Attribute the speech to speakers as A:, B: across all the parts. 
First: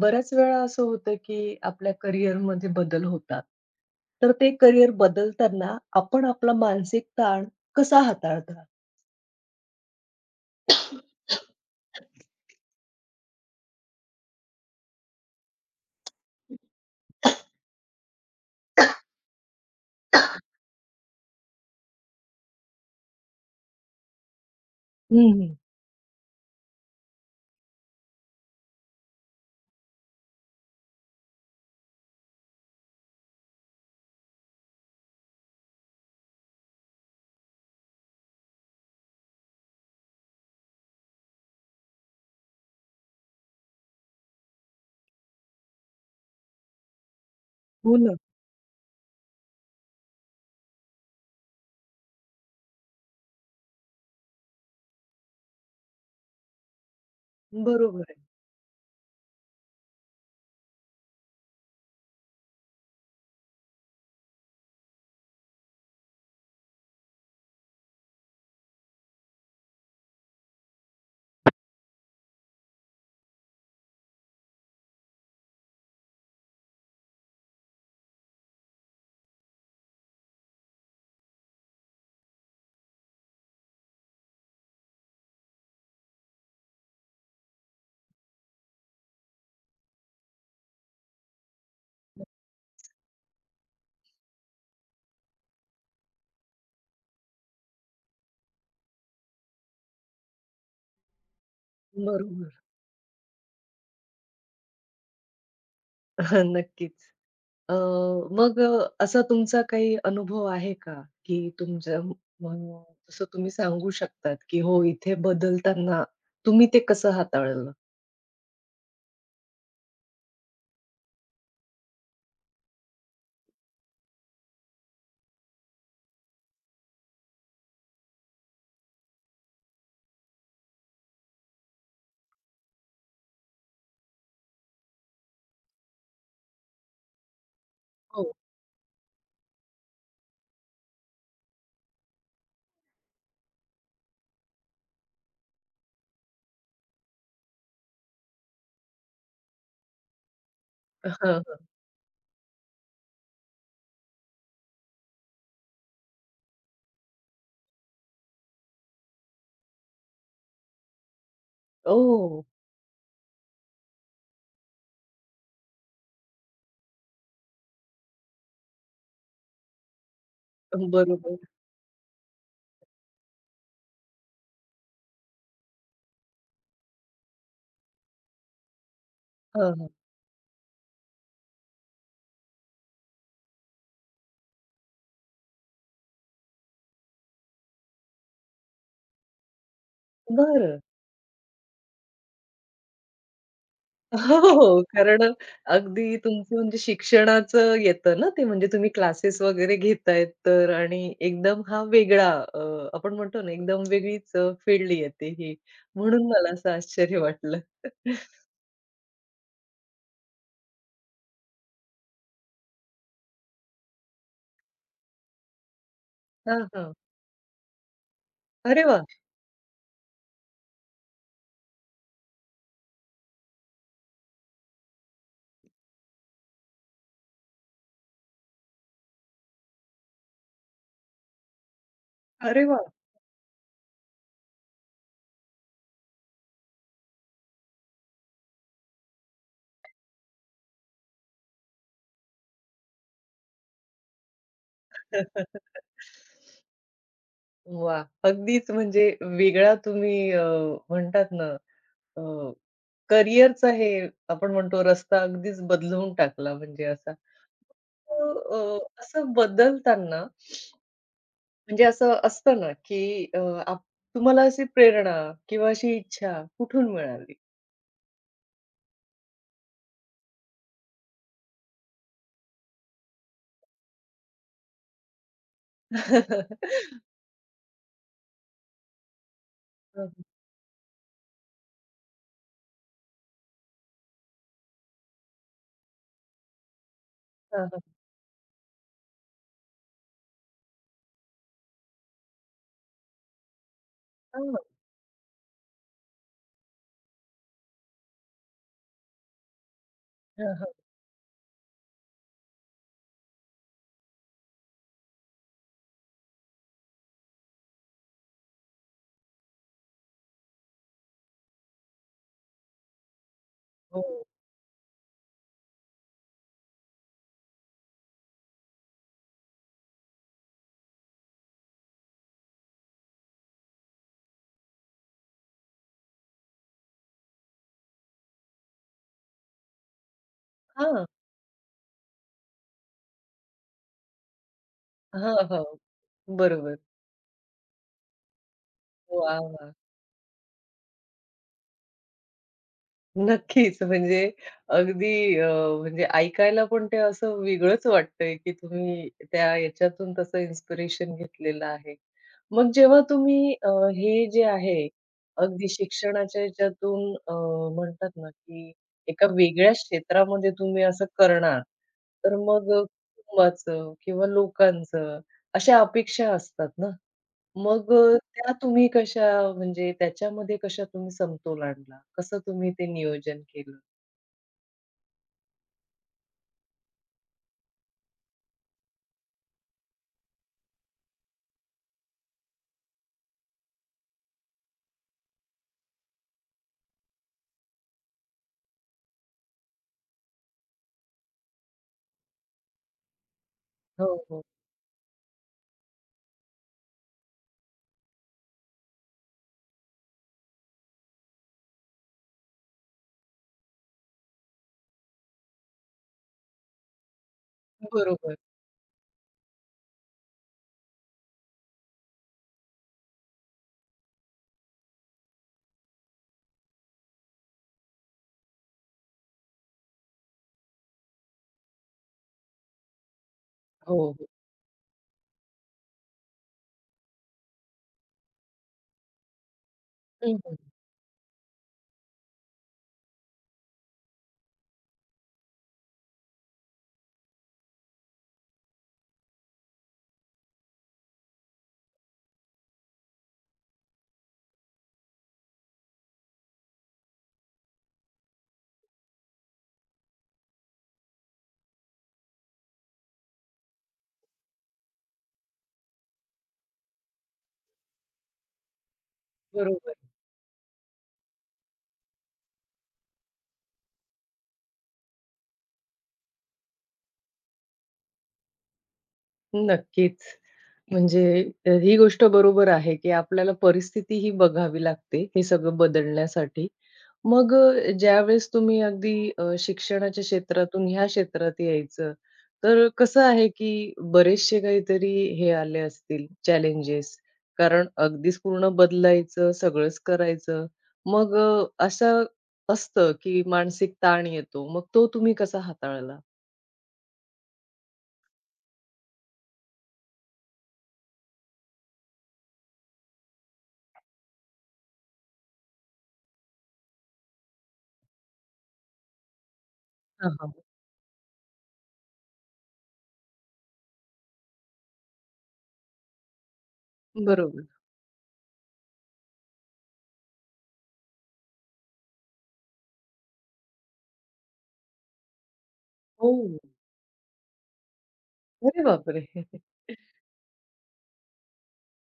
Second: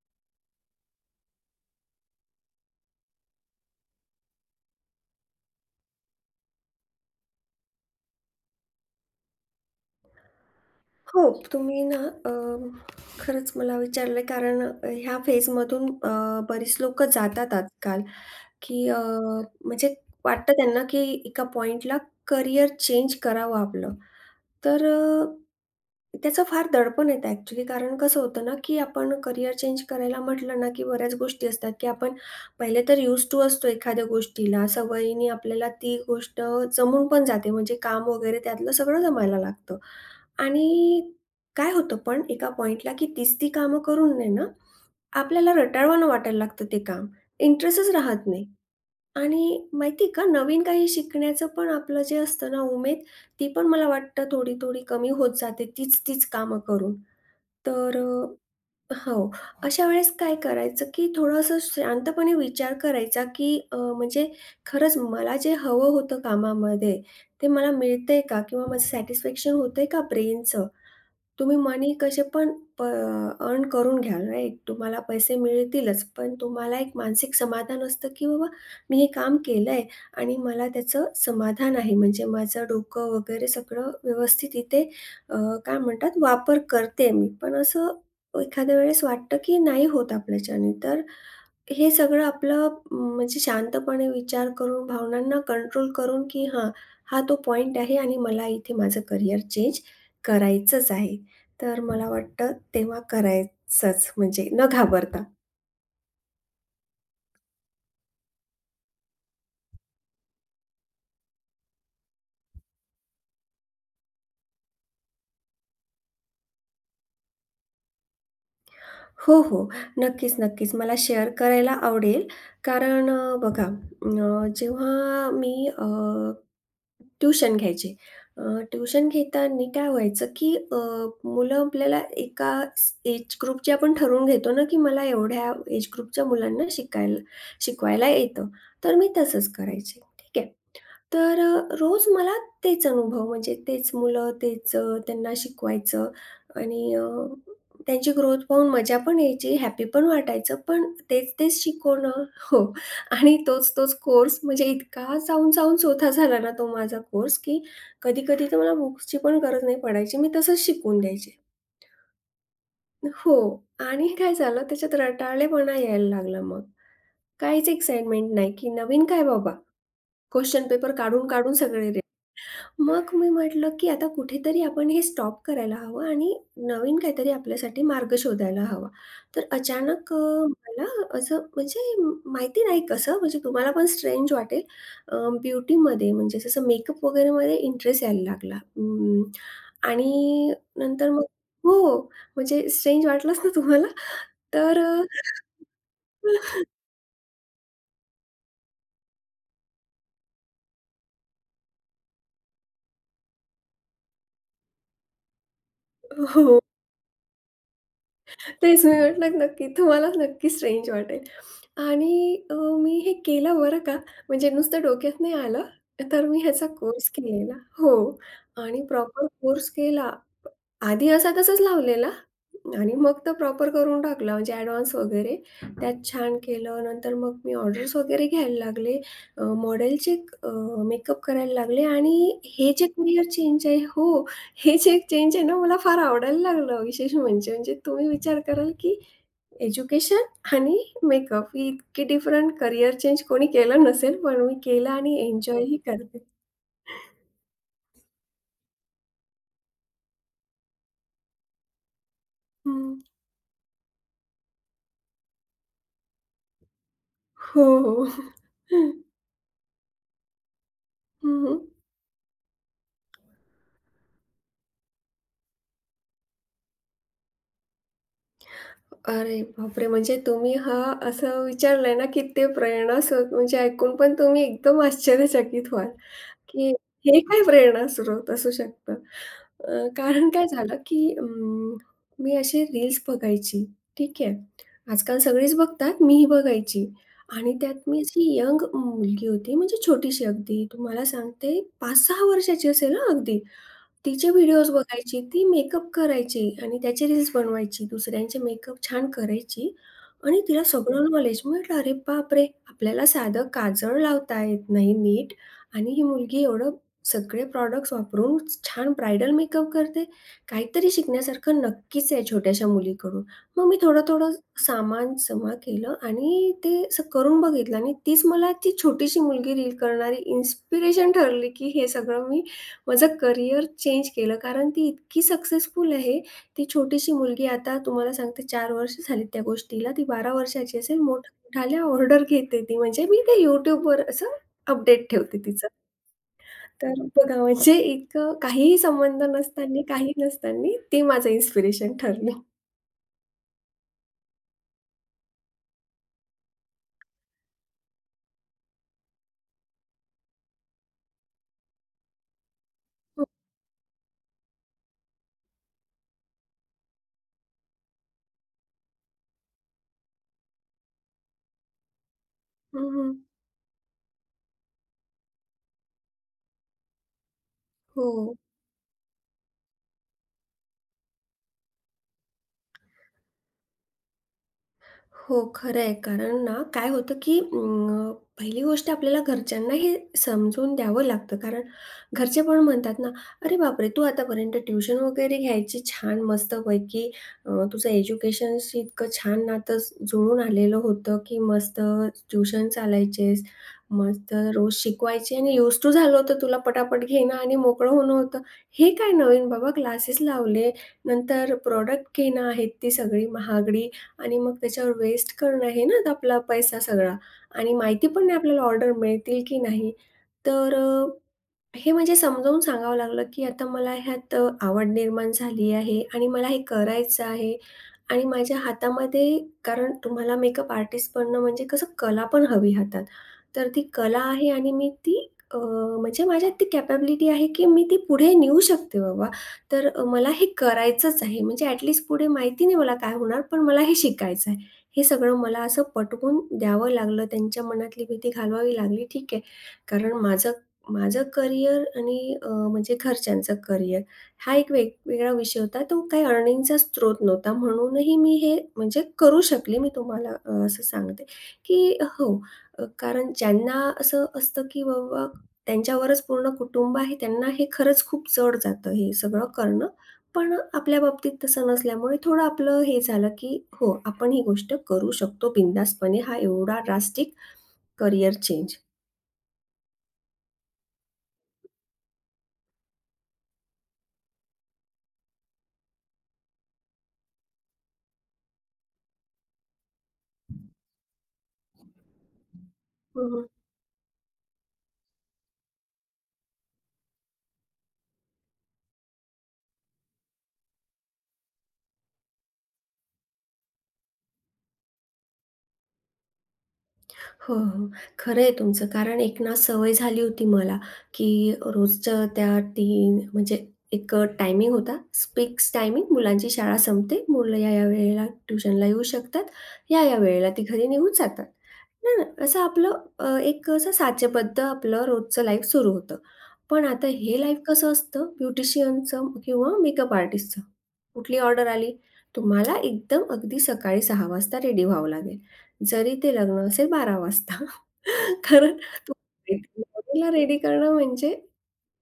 A: बऱ्याच वेळा असं होतं, की आपल्या करिअरमध्ये बदल होतात. तर ते करिअर बदलताना आपण आपला मानसिक ताण कसा हाताळता?
B: हो, तुम्ही ना अ, खरंच मला विचारलं कारण ह्या फेजमधून बरीच लोकं जातात आजकाल. की म्हणजे वाटतं त्यांना की एका पॉइंटला करियर चेंज करावं आपलं. तर
A: हं, हं.
B: त्याचं फार दडपण येतं ॲक्चुअली कारण कसं होतं ना, की आपण करियर चेंज करायला म्हटलं ना, की बऱ्याच गोष्टी असतात, की आपण पहिले तर यूज्ड टू असतो एखाद्या गोष्टीला. सवयीने आपल्याला ती गोष्ट जमून पण जाते म्हणजे काम वगैरे त्यातलं सगळं जमायला लागतं. आणि काय होतं पण एका पॉइंटला की तीच ती कामं करून आहे ना, आपल्याला रटाळवाणं वाटायला लागतं ते काम. इंटरेस्टच
A: हो ना.
B: राहत नाही. आणि माहिती आहे का, नवीन काही शिकण्याचं पण आपलं जे असतं ना उमेद, ती पण मला वाटतं थोडी-थोडी कमी होत जाते तीच-तीच कामं करून. तर
A: बरोबर आहे.
B: हो, अशा वेळेस काय करायचं, की थोडंसं शांतपणे विचार करायचा, की म्हणजे खरंच मला जे हवं होतं कामामध्ये, ते मला मिळतंय का? किंवा माझं सॅटिस्फॅक्शन होतंय का ब्रेनचं? तुम्ही मनी कसे पण प अर्न करून घ्याल राइट. तुम्हाला पैसे मिळतीलच, पण तुम्हाला एक मानसिक समाधान असतं, की बाबा मी हे काम केलंय आणि मला त्याचं समाधान आहे. म्हणजे माझं डोकं वगैरे सगळं व्यवस्थित इथे अ, काय म्हणतात वापर करते मी. पण असं एखाद्या वेळेस वाटतं, की नाही होत आपल्याच्याने. तर हे सगळं आपलं म्हणजे शांतपणे विचार करून, भावनांना कंट्रोल करून, की हां, हा तो पॉइंट आहे आणि मला इथे माझं करियर चेंज करायचंच आहे. तर मला वाटतं
A: बरोबर.
B: तेव्हा करायचंच म्हणजे न घाबरता.
A: नक्कीच. अ, मग असा तुमचा काही अनुभव आहे का? की तुमच्या जसं तुम्ही सांगू शकतात, की हो इथे बदलताना तुम्ही ते कसं हाताळलं?
B: हो, हो. नक्कीच, नक्कीच. मला शेअर करायला आवडेल कारण बघा जेव्हा मी ट्यूशन घ्यायचे. अ, ट्यूशन घेताना काय व्हायचं, की मुलं आपल्याला एका एज ग्रुपची आपण ठरवून घेतो ना, की मला एवढ्या एज ग्रुपच्या मुलांना शिकायला शिकवायला
A: हो.
B: येतं. तर मी तसंच करायचे. ठीक आहे. तर रोज मला तेच अनुभव म्हणजे तेच मुलं, तेच त्यांना शिकवायचं आणि त्यांची ग्रोथ पाहून मजा पण यायची, हॅपी पण वाटायचं. पण
A: हां,
B: तेच-तेच
A: हां.
B: शिकवणं हो आणि तोच-तोच कोर्स म्हणजे इतका चावून-चावून चोथा झाला ना तो माझा कोर्स, की कधी-कधी तर मला बुक्सची पण गरज नाही पडायची. मी तसंच शिकवून द्यायचे.
A: ओह!
B: हो आणि काय झालं त्याच्यात रटाळेपणा यायला लागला मग. काहीच एक्साइटमेंट नाही, की नवीन काय बाबा? क्वेशन पेपर
A: बरोबर.
B: काढून-काढून सगळे मग मी म्हटलं, की आता कुठेतरी आपण हे स्टॉप करायला हवं आणि नवीन काहीतरी आपल्यासाठी मार्ग शोधायला हवा. तर
A: हां, हां.
B: अचानक मला असं म्हणजे माहिती नाही कसं म्हणजे तुम्हाला पण स्ट्रेंज वाटेल अ, ब्युटीमध्ये म्हणजे जसं मेकअप वगैरेमध्ये इंटरेस्ट यायला लागला. आणि
A: बरं.
B: नंतर मग हो, म्हणजे स्ट्रेंज वाटलंच ना तुम्हाला?
A: हो,
B: तर
A: हो. कारण अगदी
B: अ
A: तुमचं म्हणजे शिक्षणाचं येतं ना ते म्हणजे तुम्ही क्लासेस वगैरे घेतायत तर आणि एकदम हा वेगळा आपण म्हणतो ना एकदम वेगळीच फील्ड येते ही. म्हणून मला
B: हो.
A: असं आश्चर्य वाटलं.
B: तेच मी म्हटलं नक्की तुम्हाला नक्की स्ट्रेंज वाटेल. आणि मी हे केलं बरं का, म्हणजे नुसतं डोक्यात नाही आलं, तर मी
A: हां,
B: ह्याचा
A: हां.
B: कोर्स केलेला हो. आणि
A: अरे वाह!
B: प्रॉपर कोर्स केला आधी असा तसाच लावलेला आणि मग तो प्रॉपर करून टाकला म्हणजे ॲडव्हान्स वगैरे. त्यात छान केलं. नंतर मग मी ऑर्डर्स वगैरे घ्यायला लागले. मॉडेलचे अ, मेकअप करायला लागले आणि
A: अरे
B: हे जे
A: वाह!
B: करियर चेंज आहे हो, हे जे चेंज आहे ना मला फार आवडायला लागलं विशेष म्हणजे. म्हणजे तुम्ही विचार कराल की एज्युकेशन आणि मेकअप ही इतकी डिफरंट करियर चेंज कोणी केलं नसेल, पण मी केलं
A: वाह!
B: आणि एन्जॉयही करते.
A: अगदीच म्हणजे वेगळा तुम्ही म्हणतात ना अ,
B: हं.
A: करिअरचा हे आपण म्हणतो रस्ता अगदीच बदलवून टाकला म्हणजे असा.
B: हो, हो.
A: असं बदलताना
B: हं, हं.
A: म्हणजे असं असतं ना, की आप तुम्हाला अशी प्रेरणा किंवा अशी इच्छा कुठून मिळाली?
B: अरे बापरे! म्हणजे तुम्ही हा असं विचारलंय ना, की ते प्रेरणास्रोत म्हणजे ऐकून पण तुम्ही एकदम आश्चर्यचकित व्हाल, की हे काय प्रेरणास्रोत असू शकतं.
A: हं, हं.
B: कारण काय झालं, की मी असे रील्स बघायची. ठीक आहे. आजकाल सगळेच बघतात, मीही बघायची आणि त्यात
A: हां,
B: मी अशी यंग मुलगी होती, म्हणजे छोटीशी अगदी तुम्हाला सांगते 5-6 वर्षाची असेल हां, अगदी. तिचे
A: हां.
B: व्हिडिओज बघायची, ती मेकअप करायची आणि त्याचे रील्स बनवायची, दुसऱ्यांचे मेकअप छान करायची आणि तिला
A: हां,
B: सगळं नॉलेज. मी म्हटलं, "अरे बापरे! आपल्याला साधं काजळ लावता येत नाही नीट आणि ही मुलगी एवढं सगळे प्रॉडक्ट्स वापरून छान ब्रायडल मेकअप करते. काहीतरी शिकण्यासारखं नक्कीच आहे छोट्याशा मुलीकडून." मग मी
A: हो.
B: थोडं-थोडं सामान जमा केलं आणि ते असं करून बघितलं आणि तीच मला ती छोटीशी मुलगी रील करणारी इन्स्पिरेशन ठरली, की हे सगळं मी माझं करियर चेंज केलं कारण ती इतकी सक्सेसफुल आहे. ती छोटीशी मुलगी आता तुम्हाला सांगते 4 वर्ष झालीत त्या गोष्टीला. ती 12 वर्षाची असेल,
A: हां.
B: मोठ्या ऑर्डर घेते ती. म्हणजे मी ते YouTubeवर असं अपडेट
A: हां,
B: ठेवते
A: हां.
B: तिचं.
A: बरोबर.
B: तर बघा म्हणजे इतकं काहीही संबंध
A: वाह!
B: नसताना, काही नसताना ती माझं इन्स्पिरेशन ठरली.
A: नक्कीच. म्हणजे अगदी म्हणजे ऐकायला पण ते असं वेगळंच वाटतंय, की तुम्ही त्या याच्यातून तसं इन्स्पिरेशन घेतलेलं आहे. मग जेव्हा
B: हं,
A: तुम्ही हे जे आहे, अगदी शिक्षणाच्या ह्याच्यातून म्हणतात ना, की एका वेगळ्या क्षेत्रामध्ये तुम्ही असं करणार, तर मग
B: हं, हं.
A: कुटुंबाचं किंवा लोकांचं अशा अपेक्षा असतात ना. मग
B: हो.
A: त्या तुम्ही कशा म्हणजे त्याच्यामध्ये कशा तुम्ही समतोल आणला? कसं तुम्ही ते नियोजन केलं?
B: हो, खरं आहे. कारण ना काय होतं, की पहिली गोष्ट आपल्याला घरच्यांना हे समजून द्यावं लागतं. कारण घरचे पण म्हणतात ना, "अरे बापरे! तू आतापर्यंत ट्युशन वगैरे घ्यायची छान मस्तपैकी तुझं एज्युकेशनशी इतकं छान नातं जुळून आलेलं होतं, की मस्त ट्युशन चालायचेस,
A: हो,
B: मस्त
A: हो.
B: रोज शिकवायचे आणि यूज टू झालं होतं तुला पटापट घेणं आणि मोकळं होणं होतं. हे काय नवीन बाबा क्लासेस लावले, नंतर प्रॉडक्ट घेणं आहेत ती सगळी महागडी आणि मग त्याच्यावर वेस्ट करणं हे ना आपला पैसा सगळा आणि माहिती पण
A: बरोबर.
B: नाही आपल्याला ऑर्डर मिळतील की नाही. तर हे म्हणजे समजावून सांगावं लागलं, की आता मला ह्यात आवड निर्माण झाली आहे आणि मला हे करायचं आहे आणि माझ्या हातामध्ये कारण तुम्हाला मेकअप आर्टिस्ट बनणं म्हणजे कसं कला पण हवी हातात. तर ती
A: हो,
B: कला
A: हो.
B: आहे आणि मी ती म्हणजे माझ्यात ती कॅपॅबिलिटी आहे, की मी ती पुढे नेऊ शकते बाबा. तर मला
A: हं,
B: हे
A: हं.
B: करायचंच आहे. म्हणजे ॲट पुढे माहिती नाही मला काय होणार, पण मला हे शिकायचं आहे. हे सगळं मला असं पटवून द्यावं लागलं. त्यांच्या मनातली भीती घालवावी लागली, ठीक आहे. कारण माझं माझं करियर आणि म्हणजे घरच्यांचं करियर हा एक वेगवेगळा विषय होता. तो काही अर्निंगचा स्रोत नव्हता. म्हणूनही मी हे म्हणजे करू शकले. मी तुम्हाला असं सांगते, की हो. कारण ज्यांना असं असतं, की बाबा त्यांच्यावरच पूर्ण कुटुंब आहे, त्यांना हे खरंच खूप जड जातं हे सगळं करणं.
A: बरोबर.
B: पण आपल्या बाबतीत तसं नसल्यामुळे थोडं आपलं हे झालं, की हो, आपण ही गोष्ट करू शकतो बिनधास्तपणे. हा एवढा ड्रास्टिक करियर चेंज.
A: नक्कीच. म्हणजे ही गोष्ट बरोबर आहे, की आपल्याला परिस्थिती ही बघावी लागते, हे सगळं बदलण्यासाठी. मग ज्यावेळेस तुम्ही अगदी शिक्षणाच्या क्षेत्रातून ह्या क्षेत्रात यायचं, तर कसं आहे, की बरेचसे काहीतरी हे आले असतील चॅलेंजेस. कारण अगदीच पूर्ण बदलायचं, सगळंच करायचं. मग असं असतं, की मानसिक ताण येतो. मग तो तुम्ही कसा हाताळला?
B: हो, हो. खरं आहे तुमचं. कारण एक ना सवय झाली होती मला, की रोजच्या त्या 3 म्हणजे एक टायमिंग होता, फिक्स टायमिंग. मुलांची शाळा संपते, मुलं या-या वेळेला ट्युशनला येऊ शकतात, या-या
A: हां,
B: वेळेला
A: हां.
B: ती घरी निघून जातात. ना, ना, असं आपलं एक असं साचेबद्ध आपलं रोजचं लाईफ सुरू होतं. पण आता हे लाईफ
A: बरोबर.
B: कसं असतं ब्युटिशियनचं किंवा मेकअप आर्टिस्टचं. कुठली ऑर्डर आली, तुम्हाला एकदम अगदी सकाळी 6:00 वाजता रेडी व्हावं लागेल. जरी ते
A: हो.
B: लग्न असेल 12 वाजता. कारण
A: अरे बापरे!
B: नवरीला रेडी करणं म्हणजे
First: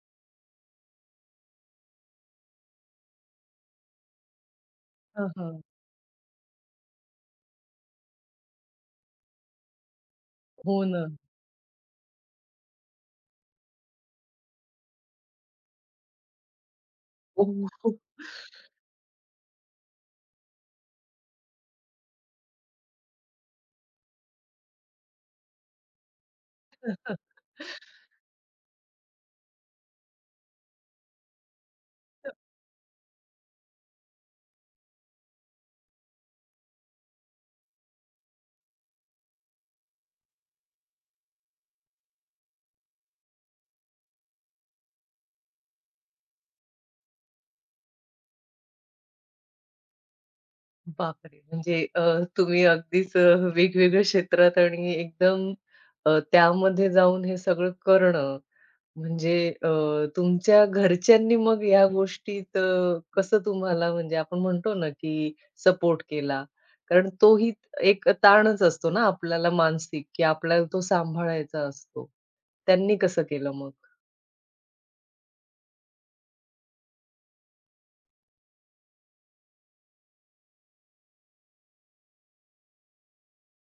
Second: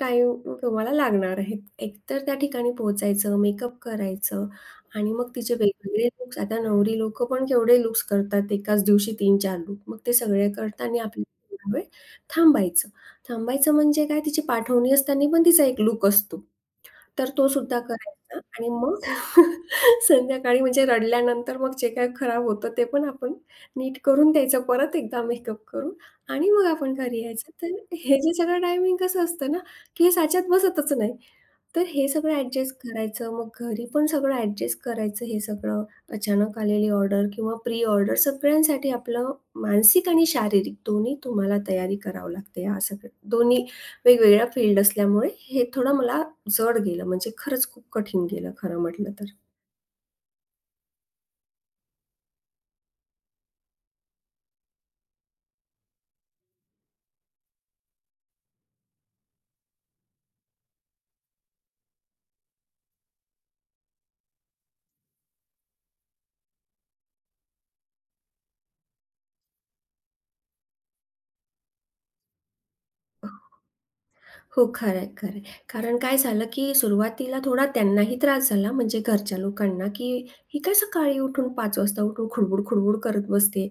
B: टाईम तुम्हाला लागणार आहे. एकतर त्या ठिकाणी पोहोचायचं, मेकअप करायचं आणि
A: हां,
B: मग तिचे
A: हां.
B: वेगवेगळे लुक्स आता नवरी लोकं पण केवढे लुक्स करतात एकाच दिवशी 3 4 लुक मग ते सगळे
A: हो
B: करताना
A: ना.
B: आपल्याला थोडा वेळ थांबायचं. थांबायचं म्हणजे काय तिची पाठवणी असताना पण तिचा एक लूक असतो. तर तो
A: हो,
B: सुद्धा
A: खूप,
B: करायचा आणि मग संध्याकाळी म्हणजे रडल्यानंतर मग जे काही खराब होतं ते पण आपण नीट करून द्यायचं परत एकदा मेकअप करून आणि मग आपण
A: हो.
B: घरी यायचं. तर हे जे सगळं टायमिंग कसं असतं ना केस ह्याच्यात बसतच नाही. तर हे सगळं ॲडजस्ट करायचं, मग घरी पण सगळं ॲडजस्ट करायचं हे सगळं. अचानक आलेली ऑर्डर किंवा प्री ऑर्डर सगळ्यांसाठी आपलं मानसिक आणि शारीरिक दोन्ही तुम्हाला तयारी करावी लागते या सगळ्या दोन्ही वेगवेगळ्या फील्ड असल्यामुळे हे थोडं मला जड गेलं म्हणजे खरंच खूप कठीण गेलं खरं म्हटलं तर.
A: बापरे! म्हणजे तुम्ही अगदीच वेगवेगळ्या क्षेत्रात आणि एकदम त्यामध्ये जाऊन हे सगळं करणं म्हणजे तुमच्या घरच्यांनी मग या गोष्टीत कसं तुम्हाला म्हणजे आपण म्हणतो ना, की सपोर्ट केला? कारण तोही एक ताणच असतो ना आपल्याला मानसिक, की आपल्याला तो सांभाळायचा असतो. त्यांनी कसं केलं मग?
B: हो, खरं आहे, खरं आहे. कारण काय झालं, की सुरुवातीला थोडा त्यांनाही त्रास झाला म्हणजे घरच्या लोकांना, की "ही काय सकाळी उठून 5 वाजता उठून खुडबुड-खुडबुड करत बसते.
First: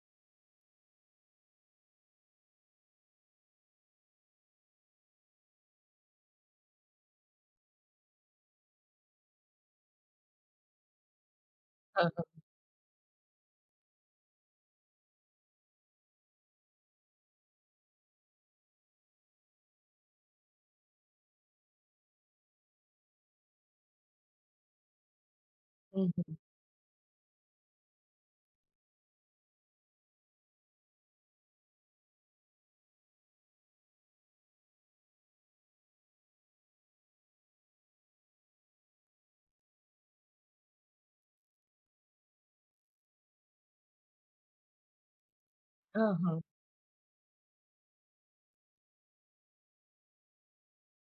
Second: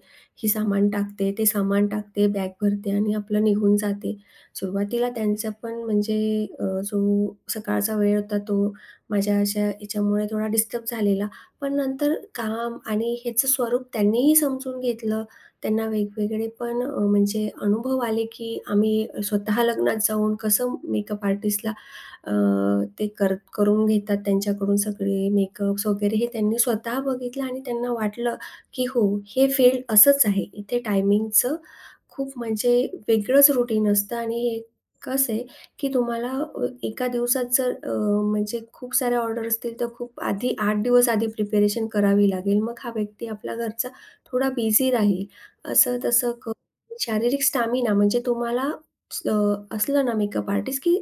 B: ही सामान टाकते, ते सामान टाकते, बॅग भरते आणि आपलं निघून जाते." सुरुवातीला त्यांचा पण म्हणजे अ, जो सकाळचा वेळ होता तो माझ्या अशा याच्यामुळे थोडा डिस्टर्ब झालेला. पण
A: हां,
B: नंतर
A: हां.
B: काम आणि ह्याचं स्वरूप त्यांनीही समजून घेतलं. त्यांना वेगवेगळे पण म्हणजे अनुभव आले, की आम्ही स्वतः लग्नात जाऊन कसं मेकअप आर्टिस्टला अ, ते कर करून घेतात त्यांच्याकडून सगळे मेकअप्स
A: हं,
B: वगैरे हे
A: हं.
B: त्यांनी स्वतः बघितलं आणि त्यांना वाटलं, की हो, हे फील्ड असंच आहे. इथे टायमिंगचं खूप म्हणजे वेगळंच रूटीन असतं आणि हे कसं आहे, की तुम्हाला एका दिवसात जर म्हणजे खूप साऱ्या ऑर्डर असतील, तर खूप आधी 8 दिवस आधी प्रिपरेशन करावी लागेल. मग हा व्यक्ती आपला घरचा थोडा बिझी राहील.
A: हां,
B: असं-तसं
A: हां.
B: करून शारीरिक स्टॅमिना म्हणजे तुम्हाला स असलं ना मेकअप आर्टिस्ट, की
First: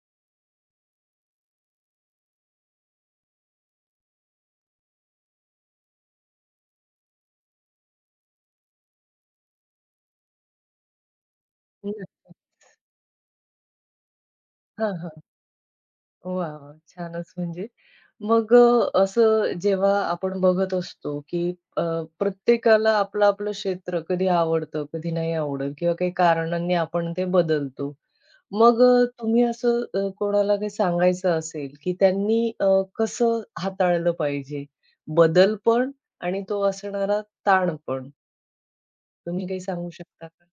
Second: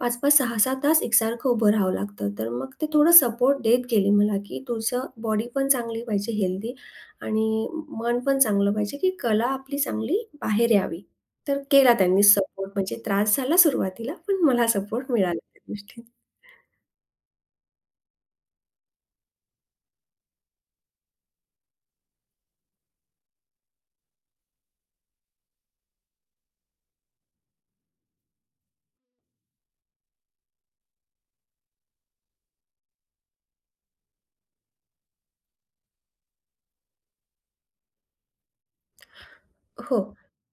B: 5-5, 6-6 तास एकसारखं उभं राहावं लागतं. तर मग ते थोडं सपोर्ट देत गेले मला, की तुझं बॉडी पण चांगली पाहिजे हेल्दी आणि मन पण चांगलं पाहिजे, की कला आपली चांगली बाहेर यावी. तर केला त्यांनी सपोर्ट म्हणजे त्रास झाला सुरुवातीला, पण मला
A: हां,
B: सपोर्ट
A: हां.
B: मिळाला त्या गोष्टीत.
A: वाह! वाह! छानच म्हणजे. मग असं जेव्हा आपण बघत असतो, की अ, प्रत्येकाला आपलं-आपलं क्षेत्र कधी आवडतं, कधी नाही आवडत किंवा काही कारणांनी आपण ते बदलतो. मग तुम्ही असं कोणाला काही सांगायचं असेल, की त्यांनी कसं हाताळलं पाहिजे? बदल पण आणि तो असणारा ताण पण. तुम्ही काही सांगू
B: हो.
A: शकता का?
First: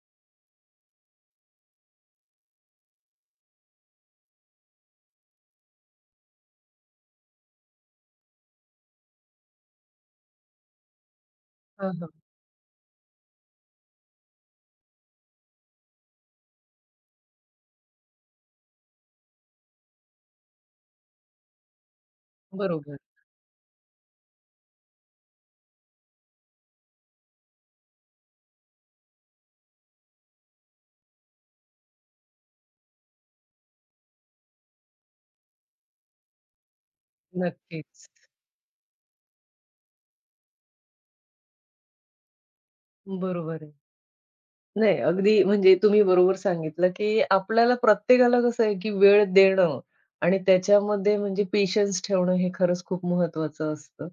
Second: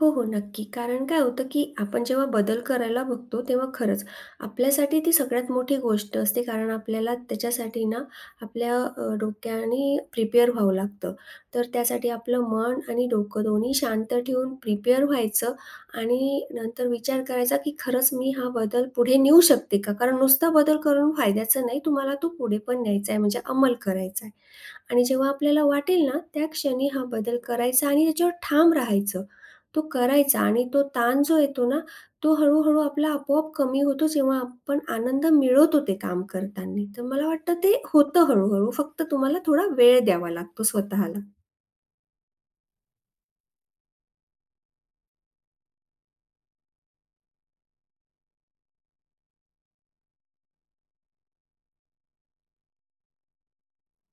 B: हो, हो. नक्की. कारण काय होतं, की आपण जेव्हा बदल करायला बघतो, तेव्हा खरंच आपल्यासाठी ती सगळ्यात मोठी गोष्ट असते. कारण आपल्याला त्याच्यासाठी ना आपल्या डोक्याने प्रिपेअर व्हावं लागतं. तर
A: हां,
B: त्यासाठी
A: हां.
B: आपलं मन आणि डोकं दोन्ही शांत ठेवून प्रिपेअर व्हायचं आणि नंतर विचार करायचा, की खरंच मी हा बदल पुढे नेऊ शकते का? कारण नुसता बदल करून फायद्याचा नाही, तुम्हाला तो पुढे पण
A: बरोबर.
B: न्यायचा आहे, म्हणजे अंमल करायचा आहे. आणि जेव्हा आपल्याला वाटेल ना, त्या क्षणी हा बदल करायचा आणि त्याच्यावर ठाम राहायचं. तो करायचा आणि तो ताण जो येतो ना, तो हळू-हळू आपला आपोआप कमी होतो जेव्हा आपण आनंद मिळवतो ते काम करताना. तर मला वाटतं ते
A: नक्कीच.
B: होतं हळू-हळू. फक्त तुम्हाला थोडा वेळ द्यावा लागतो स्वतःला.
A: बरोबर आहे. नाही, अगदी म्हणजे तुम्ही बरोबर सांगितलं, की आपल्याला प्रत्येकाला कसं आहे, की वेळ देणं आणि त्याच्यामध्ये म्हणजे पेशन्स ठेवणं हे खरंच खूप महत्त्वाचं असतं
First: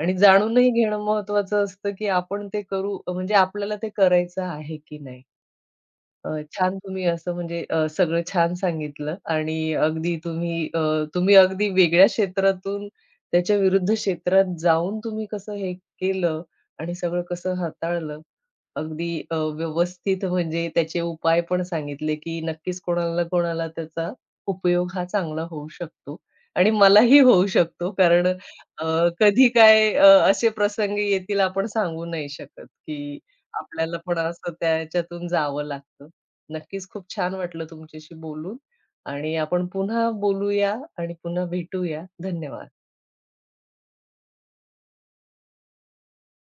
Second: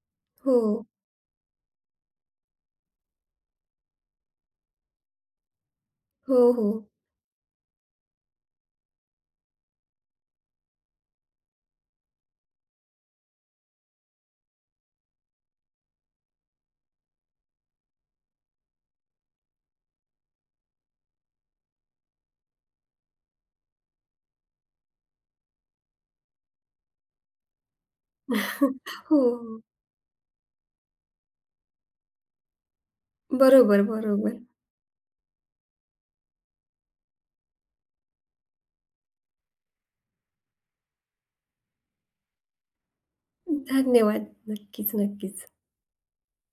A: आणि
B: हो.
A: जाणूनही घेणं महत्त्वाचं असतं, की आपण ते करू म्हणजे आपल्याला ते करायचं आहे की नाही. अ,
B: हो, हो.
A: छान तुम्ही असं म्हणजे सगळं छान सांगितलं आणि अगदी तुम्ही तुम्ही अगदी वेगळ्या क्षेत्रातून त्याच्या विरुद्ध क्षेत्रात जाऊन तुम्ही कसं हे केलं आणि सगळं कसं हाताळलं. अगदी व्यवस्थित म्हणजे त्याचे उपाय पण सांगितले, की नक्कीच कोणाला कोणाला त्याचा उपयोग हा चांगला होऊ शकतो आणि मलाही होऊ शकतो. कारण अ,
B: हो,
A: कधी
B: हो.
A: काय असे प्रसंग येतील आपण सांगू नाही शकत, की
B: बरोबर,
A: आपल्याला पण
B: बरोबर.
A: असं त्याच्यातून जावं लागतं. नक्कीच खूप छान वाटलं तुमच्याशी बोलून आणि आपण पुन्हा बोलूया आणि पुन्हा भेटूया. धन्यवाद.
B: धन्यवाद. नक्कीच, नक्कीच.